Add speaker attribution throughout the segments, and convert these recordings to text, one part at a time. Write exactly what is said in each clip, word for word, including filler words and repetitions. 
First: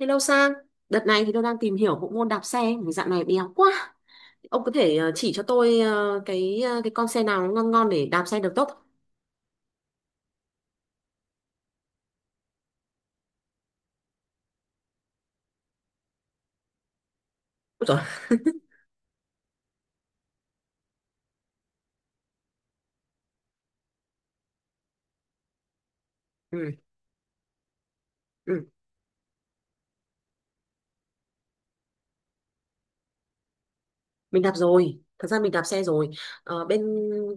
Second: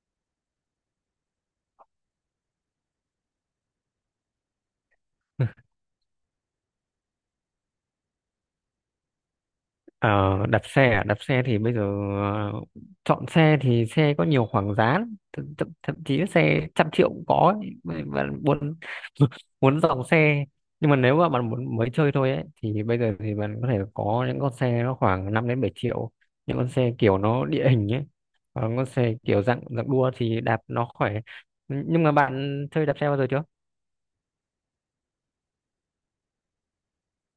Speaker 1: Hello Sang, đợt này thì tôi đang tìm hiểu bộ môn đạp xe, vì dạo này béo quá. Ông có thể ờ, chỉ cho tôi ờ, cái ờ, cái con xe nào ngon ngon để đạp xe được tốt không?
Speaker 2: Ờ, đặt xe à? Đặt xe thì bây giờ ờ, chọn xe thì xe có nhiều khoảng giá lắm. thậm, thậm, thậm chí xe trăm triệu cũng có ấy.
Speaker 1: Ôi dồi,
Speaker 2: Mà- mà muốn muốn dòng xe, nhưng mà nếu mà bạn muốn mới chơi thôi ấy thì bây giờ thì bạn có thể có những con xe nó khoảng năm đến bảy triệu, những con
Speaker 1: ừ,
Speaker 2: xe kiểu nó địa hình ấy.
Speaker 1: ừ.
Speaker 2: Còn con xe kiểu dạng dạng đua thì đạp nó khỏe. Nhưng mà bạn chơi đạp xe bao giờ chưa?
Speaker 1: Mình đạp rồi, thật ra mình đạp xe rồi. Ờ, bên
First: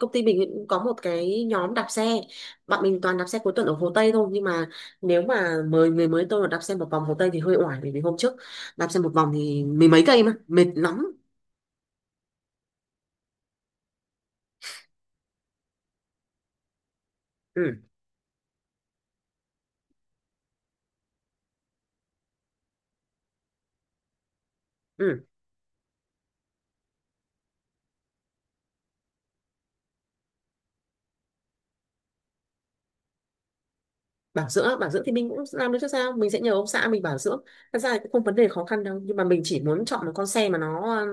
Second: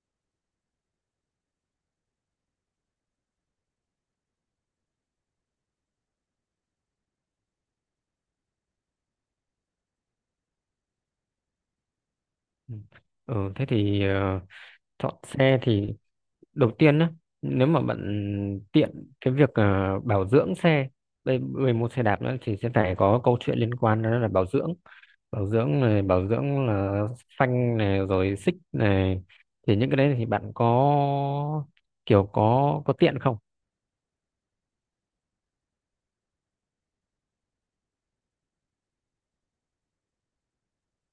Speaker 1: công ty mình cũng có một cái nhóm đạp xe, bọn mình toàn đạp xe cuối tuần ở Hồ Tây thôi. Nhưng mà nếu mà mời người mới tôi mà đạp xe một vòng Hồ Tây thì hơi oải, bởi vì hôm trước đạp xe một vòng thì mười mấy cây mà mệt lắm.
Speaker 2: Ừ, ừ, thế thì ờ, chọn xe thì đầu tiên á, nếu
Speaker 1: Ừ,
Speaker 2: mà bạn tiện cái việc ờ, bảo dưỡng xe, đây người mua xe đạp nữa thì sẽ phải có câu chuyện liên quan đó là bảo dưỡng.
Speaker 1: ừ.
Speaker 2: Bảo dưỡng này, bảo dưỡng là phanh này rồi xích này, thì những cái đấy thì bạn có kiểu có có tiện không?
Speaker 1: bảo dưỡng bảo dưỡng thì mình cũng làm được chứ sao, mình sẽ nhờ ông xã mình bảo dưỡng. Thật ra thì cũng không vấn đề khó khăn đâu, nhưng mà mình chỉ muốn chọn một con xe mà nó um,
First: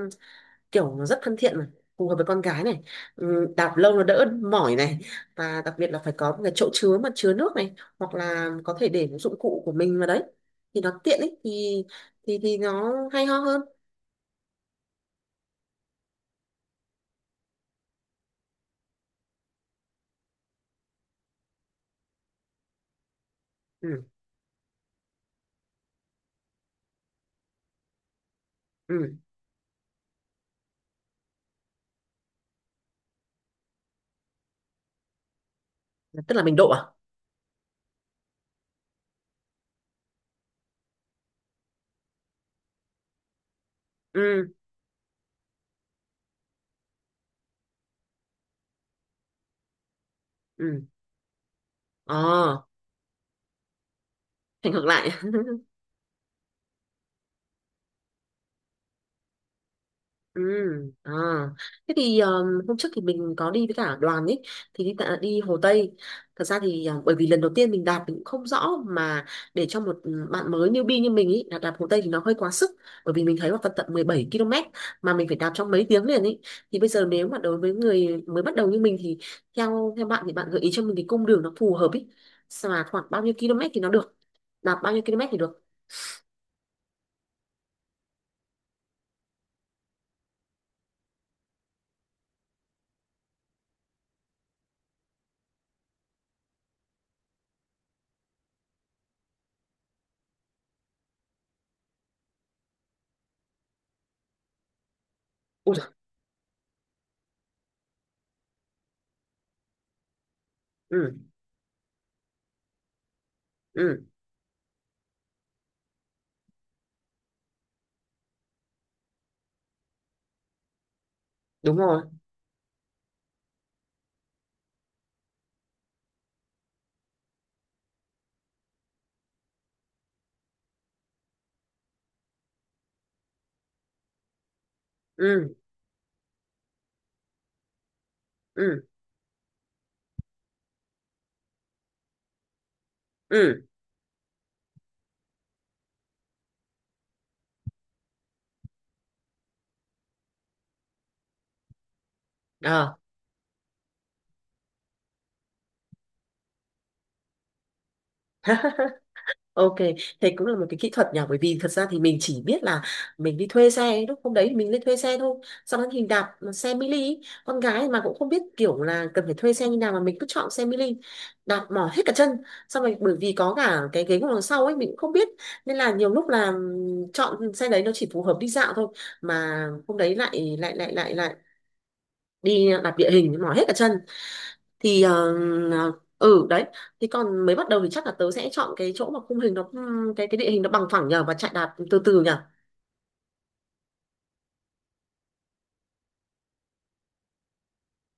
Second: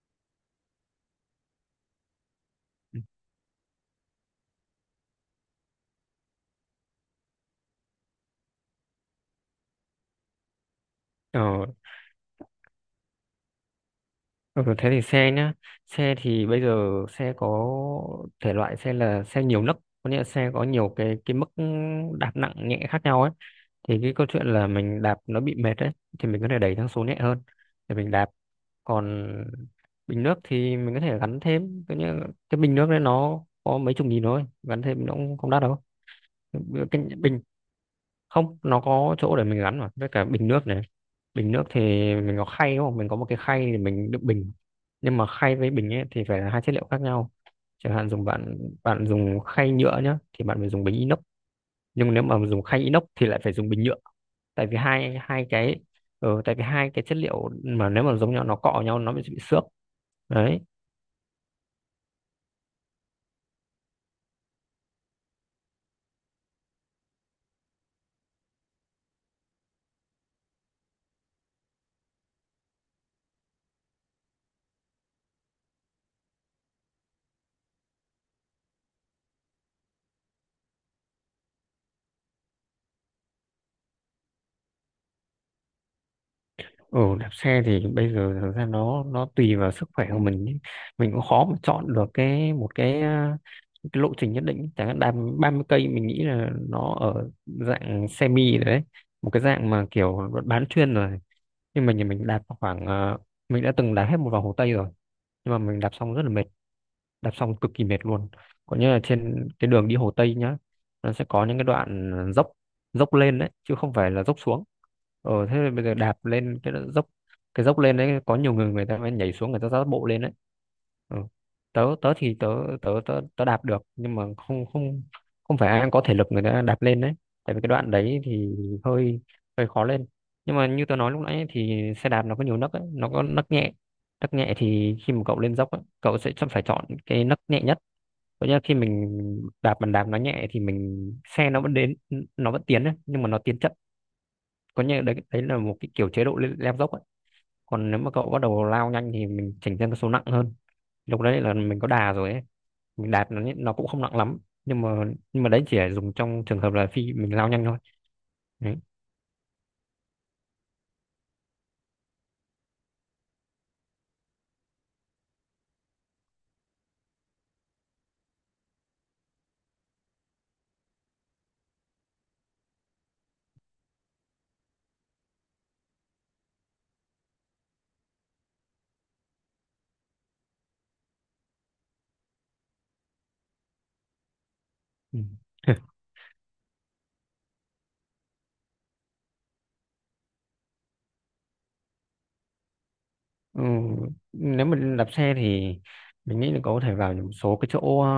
Speaker 1: kiểu nó rất thân thiện mà phù hợp với con gái này. Ừm, đạp lâu nó đỡ mỏi này, và đặc biệt là phải có một cái chỗ chứa mà chứa nước này, hoặc là có thể để một dụng cụ của mình vào đấy thì nó tiện ấy,
Speaker 2: Ờ,
Speaker 1: thì thì thì nó hay ho hơn.
Speaker 2: ừ, thế thì xe nhá, xe thì bây giờ xe có thể loại xe là xe nhiều nấc, có nghĩa là xe có nhiều cái cái mức đạp nặng nhẹ khác nhau ấy. Thì
Speaker 1: Ừ,
Speaker 2: cái câu chuyện là mình đạp nó bị mệt đấy thì mình có thể đẩy sang số nhẹ hơn để mình đạp.
Speaker 1: ừ.
Speaker 2: Còn bình nước thì mình có thể gắn thêm cái, như, cái bình nước đấy nó có mấy chục nghìn thôi, gắn thêm nó cũng không đắt đâu.
Speaker 1: Tức là mình độ à?
Speaker 2: Cái bình, không, nó có chỗ để mình gắn mà, với cả bình nước này. Bình nước thì mình có khay đúng không, mình có một cái khay để mình đựng
Speaker 1: Ừ,
Speaker 2: bình. Nhưng mà khay với bình ấy thì phải là hai chất liệu khác nhau. Chẳng hạn dùng, bạn bạn dùng khay nhựa nhá thì bạn phải dùng
Speaker 1: ừ.
Speaker 2: bình inox, nhưng nếu mà
Speaker 1: Ờ,
Speaker 2: dùng khay inox thì lại phải dùng bình nhựa. Tại
Speaker 1: thành
Speaker 2: vì
Speaker 1: ngược lại.
Speaker 2: hai hai cái, ừ, tại vì hai cái chất liệu mà nếu mà giống nhau nó cọ nhau nó bị bị xước
Speaker 1: Ừ,
Speaker 2: đấy.
Speaker 1: à. Thế thì um, hôm trước thì mình có đi với cả đoàn ấy, thì đi tạ- đi Hồ Tây. Thật ra thì um, bởi vì lần đầu tiên mình đạp mình cũng không rõ, mà để cho một um, bạn mới newbie như mình ấy đạp, đạp Hồ Tây thì nó hơi quá sức, bởi vì mình thấy là phần tận mười bảy cây mà mình phải đạp trong mấy tiếng liền ấy. Thì bây giờ nếu mà đối với người mới bắt đầu như mình thì theo theo bạn thì bạn gợi ý cho mình cái cung đường nó phù hợp ấy. Sao mà khoảng bao nhiêu km thì nó được? Đạp bao nhiêu km thì được?
Speaker 2: Ừ, đạp xe thì bây giờ thực ra nó nó tùy vào sức khỏe của mình ý. Mình cũng khó mà chọn được cái một cái, à, cái lộ trình nhất định, chẳng hạn đạp ba mươi cây mình nghĩ là nó ở dạng semi rồi đấy, một cái dạng mà kiểu bán chuyên rồi. Nhưng mà nhà mình đạp khoảng à, mình đã từng đạp hết một vòng Hồ Tây rồi, nhưng mà
Speaker 1: Ui
Speaker 2: mình
Speaker 1: giời,
Speaker 2: đạp xong rất là mệt, đạp xong cực kỳ mệt luôn. Có như là trên cái đường đi Hồ Tây nhá, nó
Speaker 1: ừ,
Speaker 2: sẽ có những cái đoạn dốc, dốc lên đấy chứ không
Speaker 1: ừ,
Speaker 2: phải là dốc xuống. Ờ thế bây giờ đạp lên cái đoạn dốc, cái dốc lên đấy có nhiều người, người ta mới nhảy xuống người ta dắt bộ lên đấy. Ừ.
Speaker 1: đúng
Speaker 2: tớ
Speaker 1: rồi.
Speaker 2: tớ thì tớ tớ tớ tớ đạp được, nhưng mà không không không phải ai cũng có thể lực người ta đạp lên đấy, tại vì cái đoạn đấy thì hơi, hơi khó lên. Nhưng mà như tớ nói lúc nãy ấy, thì xe đạp nó có nhiều nấc ấy, nó có nấc nhẹ. Nấc nhẹ thì khi mà cậu
Speaker 1: Ừ,
Speaker 2: lên dốc á, cậu sẽ chọn- phải chọn cái nấc nhẹ nhất, có nghĩa là khi
Speaker 1: ừ,
Speaker 2: mình đạp bàn đạp nó nhẹ thì mình xe nó vẫn đến, nó vẫn tiến ấy, nhưng mà nó tiến
Speaker 1: ừ.
Speaker 2: chậm. Có nghĩa là đấy, đấy là một cái kiểu chế độ leo leo dốc ấy. Còn nếu mà cậu bắt đầu lao nhanh thì mình chỉnh sang cái số nặng hơn, lúc đấy là mình có đà rồi ấy.
Speaker 1: Ờ.
Speaker 2: Mình đạp nó nó cũng không nặng lắm, nhưng mà nhưng mà đấy chỉ là dùng trong trường hợp là khi mình lao nhanh thôi, đấy.
Speaker 1: Ok, thế cũng là một cái kỹ thuật nhỉ, bởi vì thật ra thì mình chỉ biết là mình đi thuê xe ấy, lúc hôm đấy thì mình lên thuê xe thôi, xong đó thì đạp xe mini ý. Con gái mà cũng không biết kiểu là cần phải thuê xe như nào mà mình cứ chọn xe mini, đạp mỏi hết cả chân. Xong rồi bởi vì có cả cái ghế ngồi đằng sau ấy mình cũng không biết, nên là nhiều lúc là ừm, chọn xe đấy nó chỉ phù hợp đi dạo thôi, mà hôm đấy lại lại lại lại lại đi đạp địa hình mỏi hết cả chân, thì
Speaker 2: Ừ.
Speaker 1: ờ, ờ, ừ đấy. Thì còn mới bắt đầu thì chắc là tớ sẽ chọn cái chỗ mà khung hình nó, cái cái địa hình nó bằng phẳng nhờ, và chạy đạp từ từ nhờ.
Speaker 2: Ừ, nếu mà đạp xe thì mình nghĩ là cậu có thể vào những số cái chỗ ờ,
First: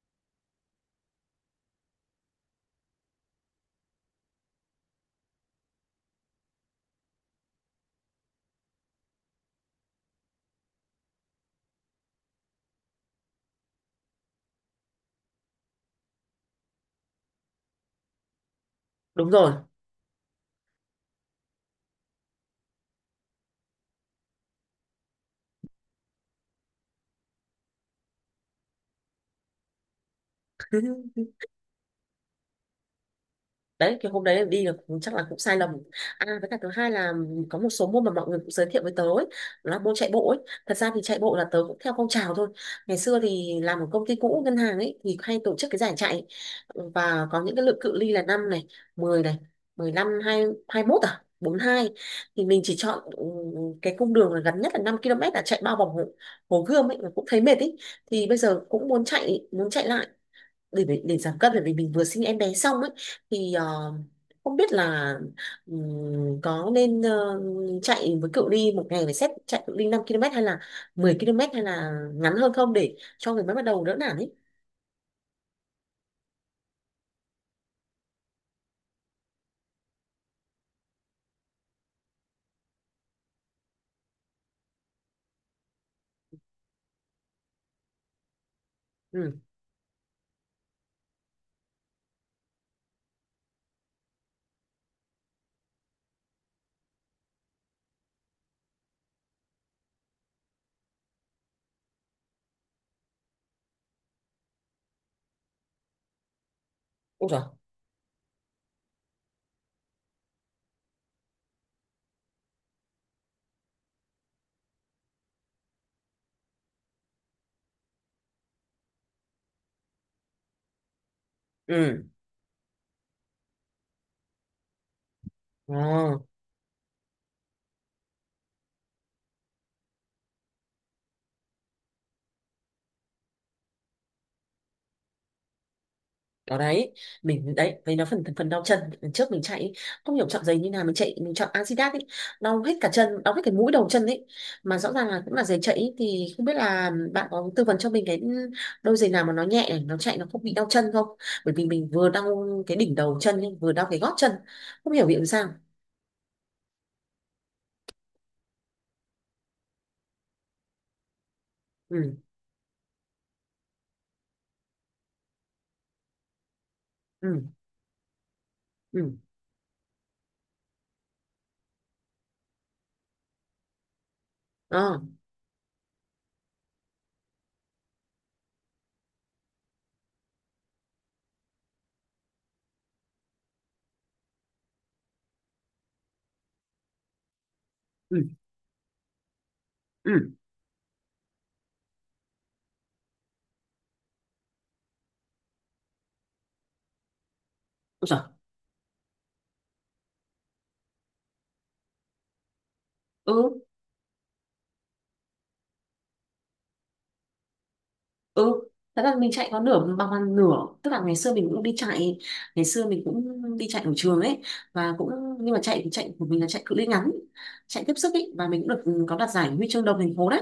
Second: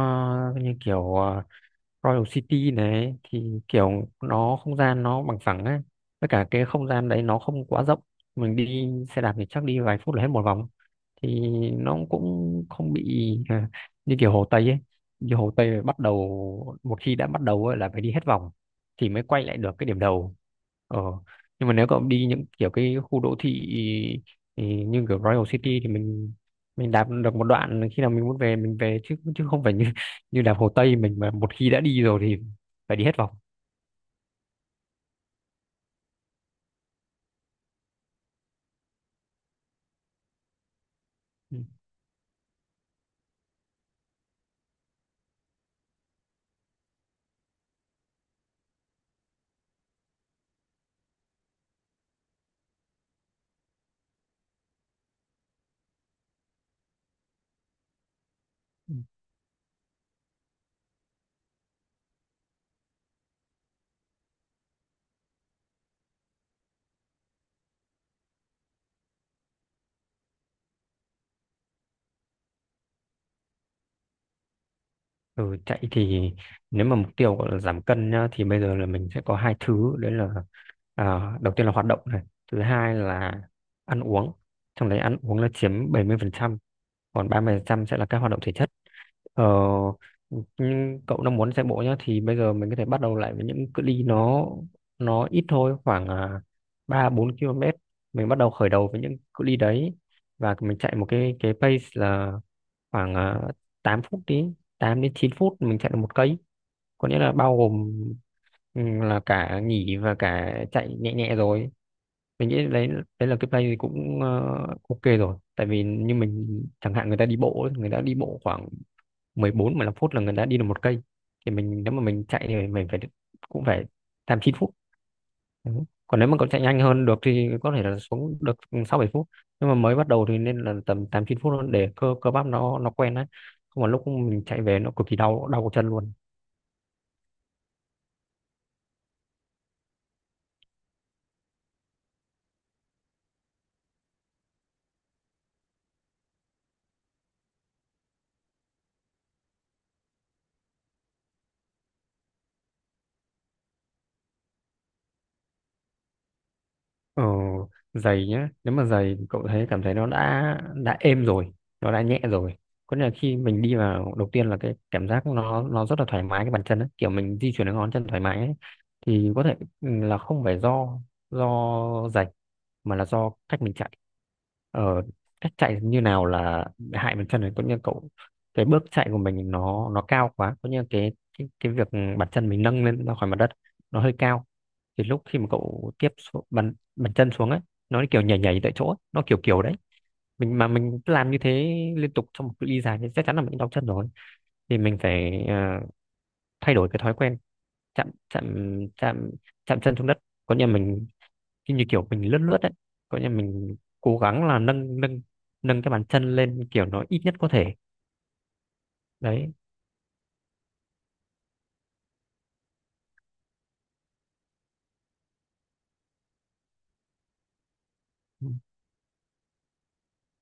Speaker 2: như kiểu ờ, Royal City này, thì kiểu nó không gian nó bằng phẳng á, với cả cái không gian đấy nó không quá rộng, mình đi xe đạp thì chắc đi vài phút là hết một vòng. Thì nó cũng không bị à, như kiểu Hồ Tây ấy. Như Hồ Tây là bắt đầu một khi đã bắt đầu ấy, là phải đi hết vòng thì mới
Speaker 1: Đúng
Speaker 2: quay
Speaker 1: rồi.
Speaker 2: lại được cái điểm đầu. Ờ, nhưng mà nếu cậu đi những kiểu cái khu đô thị thì như kiểu Royal City thì mình mình đạp được một đoạn, khi nào mình muốn về mình về, chứ chứ không phải như như đạp Hồ Tây mình mà một khi đã đi rồi thì phải đi hết vòng.
Speaker 1: Đấy, cái hôm đấy đi là cũng- chắc là cũng sai lầm. À với cả thứ hai là có một số môn mà mọi người cũng giới thiệu với tớ ấy, là môn chạy bộ ấy. Thật ra thì chạy bộ là
Speaker 2: Ừ.
Speaker 1: tớ cũng theo phong trào thôi. Ngày xưa thì làm ở công ty cũ ngân hàng ấy thì hay tổ chức cái giải chạy, và có những cái lượng cự ly là năm này, mười này, mười lăm, hai hai mốt, à bốn hai, thì mình chỉ chọn ừ, cái cung đường là gần nhất là năm cây, là chạy bao vòng hồ, hồ Gươm ấy mà cũng thấy mệt ấy. Thì bây giờ cũng
Speaker 2: Ừ.
Speaker 1: muốn chạy, muốn chạy lại để để, để giảm cân bởi vì mình vừa sinh em bé xong ấy, thì ờ, không biết là ừm, có nên ờ, chạy với cự ly một ngày phải xét chạy cự ly năm cây, hay là mười cây, hay là ngắn hơn không để cho người mới bắt đầu đỡ nản ấy.
Speaker 2: Ừ, chạy thì nếu mà mục tiêu gọi là giảm cân nhá, thì bây giờ là mình sẽ có hai thứ đấy là à, đầu tiên là hoạt động này, thứ hai là ăn uống. Trong đấy ăn uống là chiếm bảy mươi phần trăm, còn ba mươi phần trăm sẽ là các hoạt động thể chất.
Speaker 1: Ừ.
Speaker 2: ờ, nhưng cậu đang muốn chạy bộ nhá thì bây giờ mình có thể bắt đầu lại với những cự ly nó nó ít thôi, khoảng à, ba bốn ki lô mét, mình bắt đầu khởi đầu với những cự ly đấy. Và mình chạy một cái cái pace là khoảng à, tám phút, đi tám đến chín phút mình chạy được một cây, có nghĩa
Speaker 1: Ôi
Speaker 2: là
Speaker 1: trời.
Speaker 2: bao gồm, ừ, là cả nghỉ và cả chạy nhẹ nhẹ rồi. Mình nghĩ đấy, đấy là cái play thì cũng ờ, ok rồi, tại vì như mình chẳng hạn, người ta đi bộ ấy, người ta đi bộ khoảng mười bốn mười lăm phút là người ta đi được một cây. Thì mình nếu mà
Speaker 1: Ừ.
Speaker 2: mình chạy thì mình phải cũng phải tám chín phút.
Speaker 1: Ờ.
Speaker 2: Đấy. Còn nếu mà còn chạy nhanh hơn được thì có thể là xuống được sáu bảy phút, nhưng mà mới bắt đầu thì nên là tầm tám chín phút hơn để cơ cơ bắp nó nó quen đấy, không mà lúc mình chạy về nó cực kỳ đau, đau cổ chân luôn.
Speaker 1: Đó đấy, mình đấy với nó phần phần đau chân lần trước mình chạy ý, không hiểu chọn giày như nào, mình chạy mình chọn Adidas ấy, đau hết cả chân, đau hết cái mũi đầu chân ấy, mà rõ ràng là cũng là giày chạy ý. Thì không biết là bạn có tư vấn cho mình cái đôi giày nào mà nó nhẹ để nó chạy nó không bị đau chân không, bởi vì mình vừa đau cái đỉnh đầu chân ấy, vừa đau cái gót chân, không hiểu vì làm sao.
Speaker 2: Ờ, giày nhá, nếu mà giày cậu thấy cảm thấy nó đã đã êm rồi, nó
Speaker 1: Ừ,
Speaker 2: đã nhẹ rồi, có nghĩa là khi mình đi vào đầu tiên là cái cảm giác nó nó rất là thoải mái cái bàn chân ấy, kiểu mình
Speaker 1: ừ,
Speaker 2: di chuyển cái ngón chân thoải mái ấy.
Speaker 1: ừ,
Speaker 2: Thì có thể ừ, là không phải do do giày mà là do cách mình chạy.
Speaker 1: ờ,
Speaker 2: Ờ, cách chạy như nào là hại bàn chân này, có nghĩa là cậu cái bước chạy của mình nó nó cao quá, có nghĩa là cái cái, cái việc bàn chân mình nâng lên ra khỏi mặt đất nó hơi cao, thì lúc khi mà cậu tiếp xúc mặt chân xuống ấy, nó
Speaker 1: ừ,
Speaker 2: kiểu nhảy nhảy tại chỗ ấy, nó kiểu kiểu đấy
Speaker 1: ừ.
Speaker 2: mình mà mình cứ làm như thế liên tục trong một cự ly dài thì chắc chắn là mình đau chân rồi. Thì mình phải ờ, thay đổi cái thói quen
Speaker 1: Ôi
Speaker 2: chạm
Speaker 1: giời.
Speaker 2: chạm chạm chạm chân xuống đất, có nghĩa là mình như như kiểu mình lướt lướt đấy, có nghĩa là
Speaker 1: Ừ,
Speaker 2: mình cố gắng là nâng nâng nâng cái bàn chân lên kiểu nó ít nhất có thể,
Speaker 1: ừ. Thật ra mình chạy
Speaker 2: đấy.
Speaker 1: có nửa bằng bằng nửa, tức là ngày xưa mình cũng đi chạy, ngày xưa mình cũng đi chạy ở trường ấy, và cũng, nhưng mà chạy thì chạy của mình là chạy cự ly ngắn, chạy tiếp sức ấy, và mình cũng được ừ, có đạt giải huy chương đồng thành phố đấy.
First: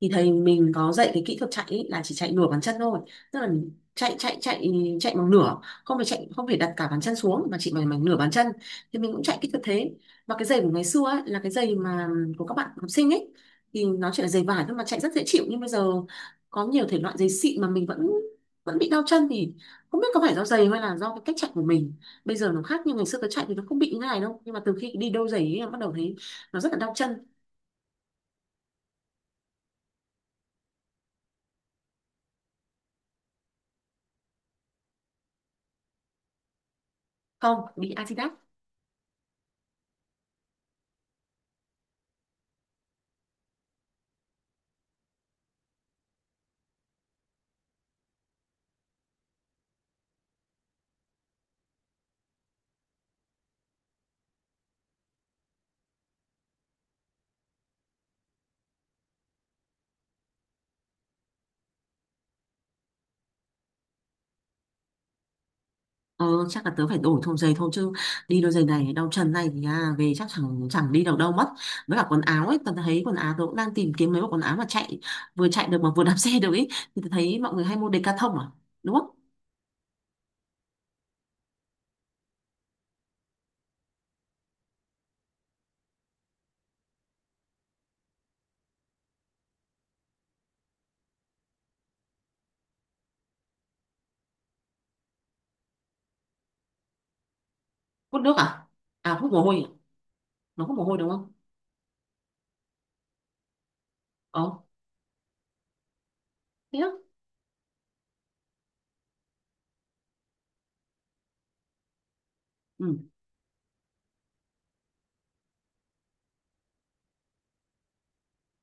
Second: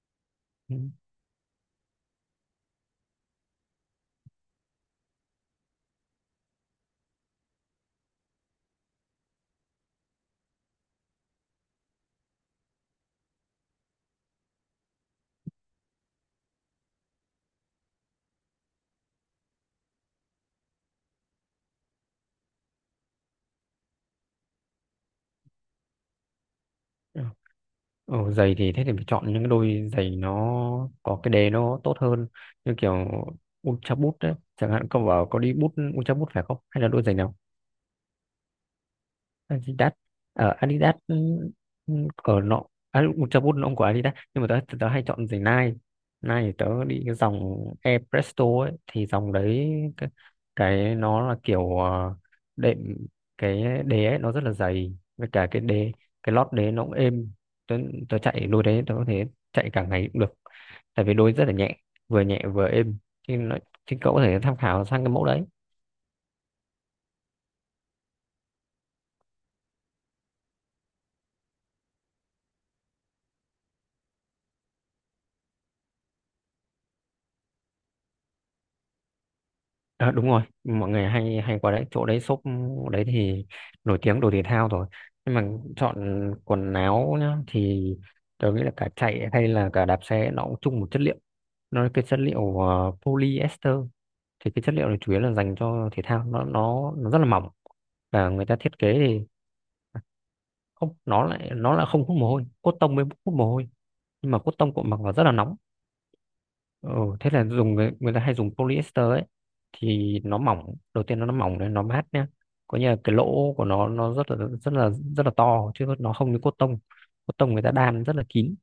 Speaker 1: Thì thầy mình
Speaker 2: Ừ.
Speaker 1: có dạy cái kỹ thuật chạy ấy, là chỉ chạy nửa bàn chân thôi, tức là chạy chạy chạy chạy bằng nửa, không phải chạy, không phải đặt cả bàn chân xuống mà chỉ bằng, bằng nửa bàn chân. Thì mình cũng chạy kỹ thuật thế, và cái giày của ngày xưa ấy, là cái giày mà ừ, của các bạn học sinh ấy, thì nó chỉ là giày vải thôi mà chạy rất dễ chịu. Nhưng bây giờ có nhiều thể loại giày xịn mà mình vẫn vẫn bị đau chân, thì không biết có phải do giày hay là do cái cách chạy của mình. Bây giờ nó khác, nhưng ngày xưa cái chạy thì nó không bị như này đâu, nhưng mà từ khi đi đôi giày ấy, em bắt đầu thấy nó rất là đau
Speaker 2: Ừ.
Speaker 1: chân.
Speaker 2: Ồ, giày thì thế thì phải chọn những cái đôi giày nó có cái đế nó tốt hơn, như kiểu Ultra Boost đấy chẳng hạn. Cậu bảo có đi bút Ultra Boost phải không hay là đôi giày nào?
Speaker 1: Không, đi Adidas.
Speaker 2: Adidas. Ở Adidas, ừ, ừ, ở nọ, à, cho bút nó không của Adidas. Nhưng mà tớ tớ hay chọn giày Nike. Nike thì tớ đi cái dòng Air Presto ấy, thì dòng đấy cái, cái nó là kiểu ờ, đệm cái đế ấy, nó rất là dày, với cả cái đế, cái lót đế nó cũng êm. tớ, Tớ chạy đôi đấy tớ có thể chạy cả ngày cũng được, tại vì đôi rất là nhẹ, vừa nhẹ vừa êm. thì, nó, thì cậu có thể tham khảo sang cái mẫu đấy.
Speaker 1: Ờ chắc là tớ phải đổi thùng giày thôi chứ, đi đôi giày này đau chân này thì à, về chắc chẳng chẳng đi được đâu mất. Với cả quần áo ấy, tớ thấy quần áo tớ cũng đang tìm kiếm mấy bộ quần áo mà chạy, vừa chạy được mà vừa đạp xe được ấy. Thì tớ thấy mọi người hay mua Decathlon à, đúng không?
Speaker 2: Ờ, đúng rồi, mọi người hay hay qua đấy, chỗ đấy shop đấy thì nổi tiếng đồ thể thao rồi. Nhưng mà chọn quần áo nhá thì tôi nghĩ là cả chạy hay là cả đạp xe nó cũng chung một chất liệu, nó là cái chất liệu ờ, polyester. Thì cái chất liệu này chủ yếu là dành cho thể thao, nó nó nó rất là mỏng,
Speaker 1: Hút
Speaker 2: và
Speaker 1: nước
Speaker 2: người ta
Speaker 1: à?
Speaker 2: thiết kế
Speaker 1: À
Speaker 2: thì
Speaker 1: hút mồ hôi à? Nó hút mồ
Speaker 2: không,
Speaker 1: hôi đúng
Speaker 2: nó
Speaker 1: không?
Speaker 2: lại nó lại không hút mồ hôi, cotton mới hút mồ hôi, nhưng mà
Speaker 1: Ờ,
Speaker 2: cotton cũng mặc vào rất là nóng.
Speaker 1: thế á.
Speaker 2: Ồ, thế là dùng người, người ta hay dùng polyester ấy, thì nó mỏng, đầu tiên nó nó mỏng đấy, nó mát nhá, có nghĩa là
Speaker 1: Ừ.
Speaker 2: cái lỗ của nó nó rất là rất là rất là to Chứ nó không như cốt tông. Cốt tông người ta đan rất là kín,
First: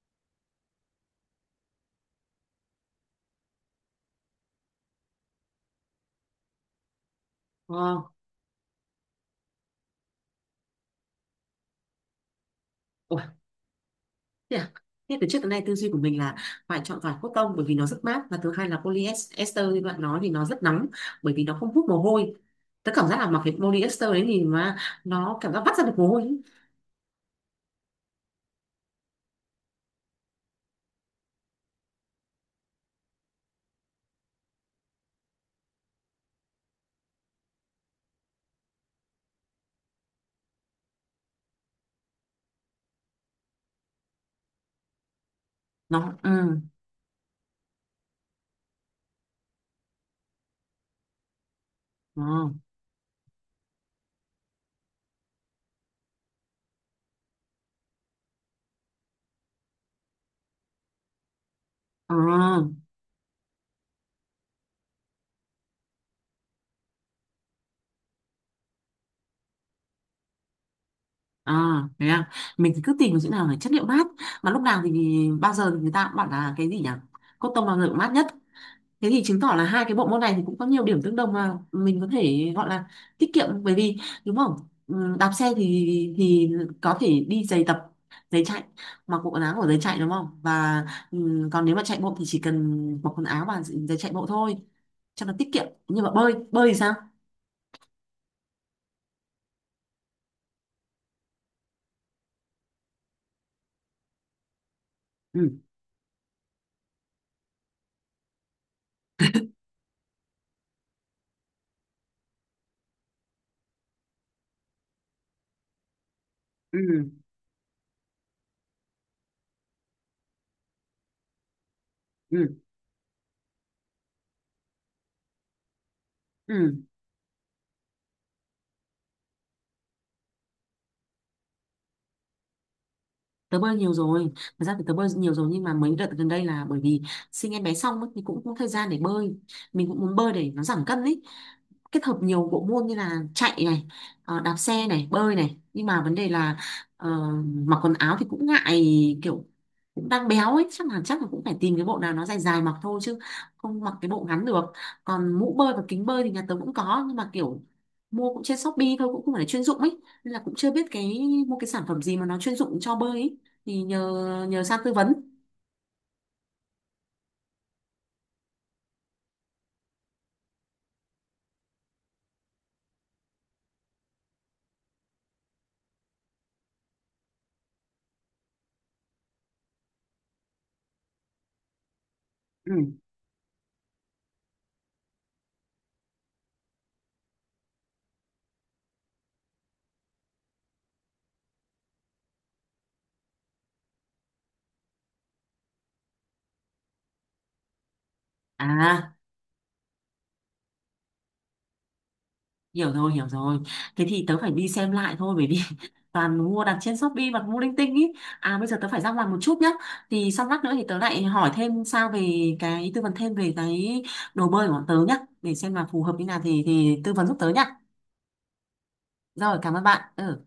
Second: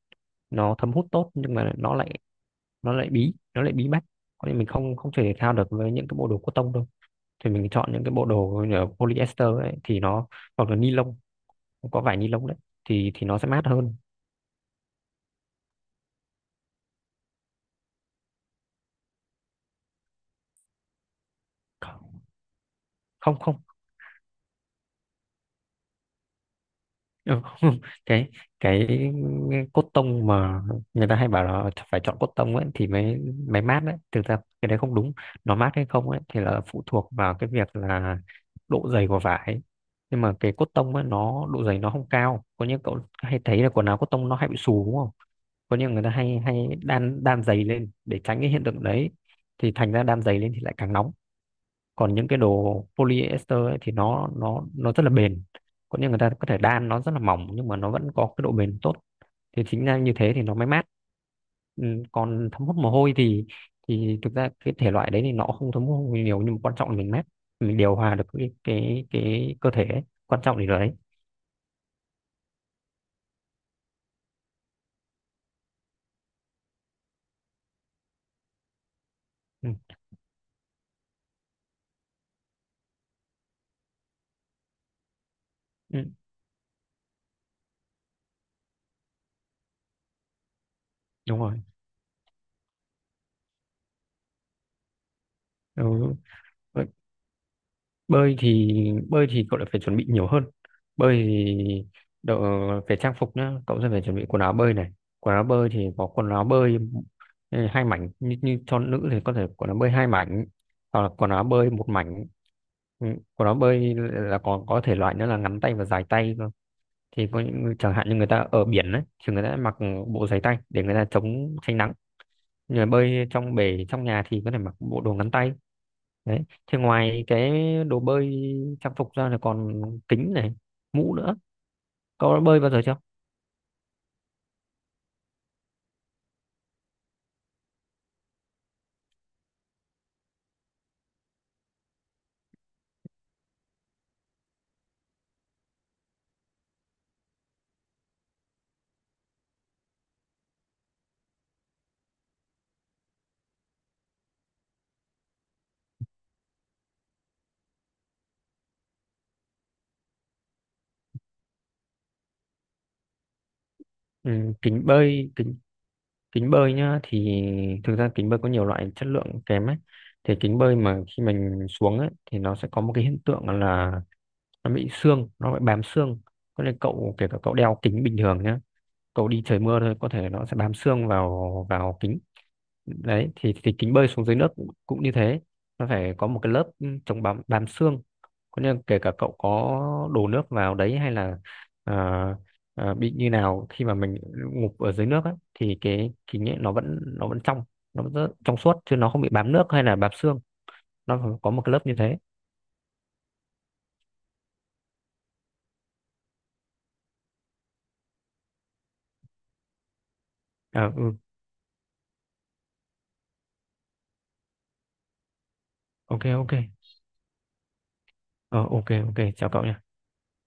Speaker 2: nó thấm hút tốt nhưng mà nó lại nó lại bí, nó lại bí mắt. Có nên mình không không chơi thể thao được với những cái bộ đồ cốt tông đâu. Thì mình
Speaker 1: Ờ.
Speaker 2: chọn những cái bộ đồ như là polyester ấy, thì nó hoặc là ni lông, có vải ni lông đấy, thì
Speaker 1: Ủa,
Speaker 2: thì nó sẽ mát hơn.
Speaker 1: thế à? Thế từ trước tới nay tư duy của mình là phải chọn vải cotton bởi vì nó rất mát, và thứ hai là polyester như bạn nói thì nó rất nóng bởi vì nó không hút mồ
Speaker 2: Không,
Speaker 1: hôi. Tớ cảm giác là
Speaker 2: không,
Speaker 1: mặc cái
Speaker 2: không.
Speaker 1: polyester đấy thì mà nó cảm giác vắt ra được mồ hôi ấy.
Speaker 2: Ừ, cái cái cốt tông mà người ta hay bảo là phải chọn cốt tông ấy thì mới mới mát đấy, thực ra cái đấy không đúng. Nó mát hay không ấy thì là phụ thuộc vào cái việc là độ dày của vải. Nhưng mà cái cốt tông ấy nó độ dày nó không cao, có những cậu hay thấy là quần áo cốt tông nó hay bị xù đúng không, có những người ta
Speaker 1: Nó
Speaker 2: hay
Speaker 1: ừ.
Speaker 2: hay đan, đan dày lên để tránh cái hiện tượng đấy. Thì thành ra đan dày lên thì lại càng nóng. Còn
Speaker 1: Ờ,
Speaker 2: những cái đồ polyester ấy, thì nó nó nó rất là bền, có những người ta có thể đan nó rất là mỏng nhưng mà nó vẫn có cái độ bền tốt. Thì chính ra như thế thì nó mới mát. Ừ,
Speaker 1: ờ,
Speaker 2: còn thấm hút mồ hôi thì thì thực ra cái thể loại đấy thì nó không thấm hút mồ hôi nhiều, nhưng mà quan trọng là mình mát, mình điều hòa được cái cái cái cơ thể ấy. Quan trọng thì là đấy.
Speaker 1: ờ, thế à. Mình thì cứ tìm cái chỗ nào là chất liệu mát, mà lúc nào thì, bao giờ thì người ta cũng bảo là cái gì nhỉ? Cotton bao giờ cũng mát nhất. Thế thì chứng tỏ là
Speaker 2: Ừ,
Speaker 1: hai cái bộ môn này thì cũng có nhiều điểm tương đồng mà mình có thể gọi là tiết kiệm, bởi vì đúng không? Ừ, đạp xe
Speaker 2: ừ,
Speaker 1: thì thì có thể đi giày tập, giày chạy, mặc bộ quần áo của giày chạy đúng không? Và
Speaker 2: đúng
Speaker 1: ừ,
Speaker 2: rồi.
Speaker 1: còn nếu mà chạy bộ thì chỉ cần mặc quần áo và giày chạy bộ thôi cho nó tiết kiệm.
Speaker 2: Ừ.
Speaker 1: Nhưng mà bơi, bơi thì
Speaker 2: Ừ.
Speaker 1: sao?
Speaker 2: bơi thì bơi thì cậu lại phải chuẩn bị nhiều hơn. Bơi thì đợ, về trang phục nhá, cậu sẽ phải chuẩn bị quần áo bơi này. quần áo
Speaker 1: Ừ,
Speaker 2: bơi thì có quần áo bơi, ừ, hai mảnh, như, như cho nữ thì có thể quần áo bơi hai mảnh hoặc là quần áo bơi một mảnh. Ừ, quần áo bơi là còn có thể loại nữa là ngắn tay và dài tay cơ.
Speaker 1: ừ,
Speaker 2: Thì có những người- chẳng hạn như người ta ở biển đấy thì người ta mặc bộ giày tay để người ta chống tránh nắng.
Speaker 1: ừ,
Speaker 2: Người bơi trong bể trong nhà thì có thể mặc bộ đồ ngắn tay. Đấy
Speaker 1: ừ.
Speaker 2: thì ngoài cái đồ bơi trang phục ra là còn kính này, mũ nữa. Có bơi bao giờ chưa?
Speaker 1: Tớ bơi nhiều rồi, thật ra thì tớ bơi nhiều rồi, nhưng mà mấy đợt gần đây là bởi vì sinh em bé xong ấy, thì cũng không có thời gian để bơi. Mình cũng muốn bơi để nó giảm cân ý, kết hợp nhiều bộ môn như là chạy này, ờ, đạp xe này, bơi này, nhưng mà vấn đề là ờ, mặc quần áo thì cũng ngại, kiểu cũng đang béo ấy, chắc là chắc là cũng phải tìm cái bộ nào nó dài dài mặc thôi chứ không mặc cái bộ ngắn được. Còn mũ bơi và kính bơi thì nhà tớ cũng có, nhưng mà kiểu mua cũng trên Shopee thôi, cũng không phải là chuyên dụng ấy, nên là cũng chưa biết cái mua cái sản phẩm gì mà nó chuyên dụng cho bơi ấy, thì nhờ,
Speaker 2: Ừ,
Speaker 1: nhờ sang
Speaker 2: kính
Speaker 1: tư vấn.
Speaker 2: bơi, kính kính bơi nhá, thì thực ra kính bơi có nhiều loại chất lượng kém ấy. Thì kính bơi mà khi mình xuống ấy thì nó sẽ có một cái hiện tượng là nó bị xương, nó bị bám xương. Có nên cậu kể cả cậu đeo kính bình thường nhá, cậu đi trời mưa thôi có thể nó sẽ bám xương vào vào kính.
Speaker 1: Ừ.
Speaker 2: Đấy thì thì kính bơi xuống dưới nước cũng, cũng như thế. Nó phải có một cái lớp, ừ, chống bám, bám xương có nghĩa là kể cả cậu có đổ nước vào đấy hay là ờ, ờ, bị như nào khi mà mình ngụp ở dưới nước ấy, thì cái kính ấy nó vẫn nó vẫn trong, nó vẫn rất trong suốt chứ nó
Speaker 1: À,
Speaker 2: không bị bám nước hay là bám xương. Nó có một cái lớp như thế.
Speaker 1: hiểu rồi, hiểu rồi. Thế thì tớ phải đi xem lại thôi bởi vì toàn mua đặt trên Shopee và mua linh tinh ý. À bây giờ tớ phải ra ngoài một chút nhá, thì xong lát nữa thì
Speaker 2: À,
Speaker 1: tớ
Speaker 2: ừ,
Speaker 1: lại hỏi thêm sao về cái, tư vấn thêm về cái đồ bơi của bọn tớ nhá, để xem là phù hợp như
Speaker 2: ok
Speaker 1: nào
Speaker 2: ok.
Speaker 1: thì thì tư vấn giúp tớ nhá.
Speaker 2: Ờ, ok ok, chào
Speaker 1: Rồi,
Speaker 2: cậu
Speaker 1: cảm ơn
Speaker 2: nhé.
Speaker 1: bạn. Ừ.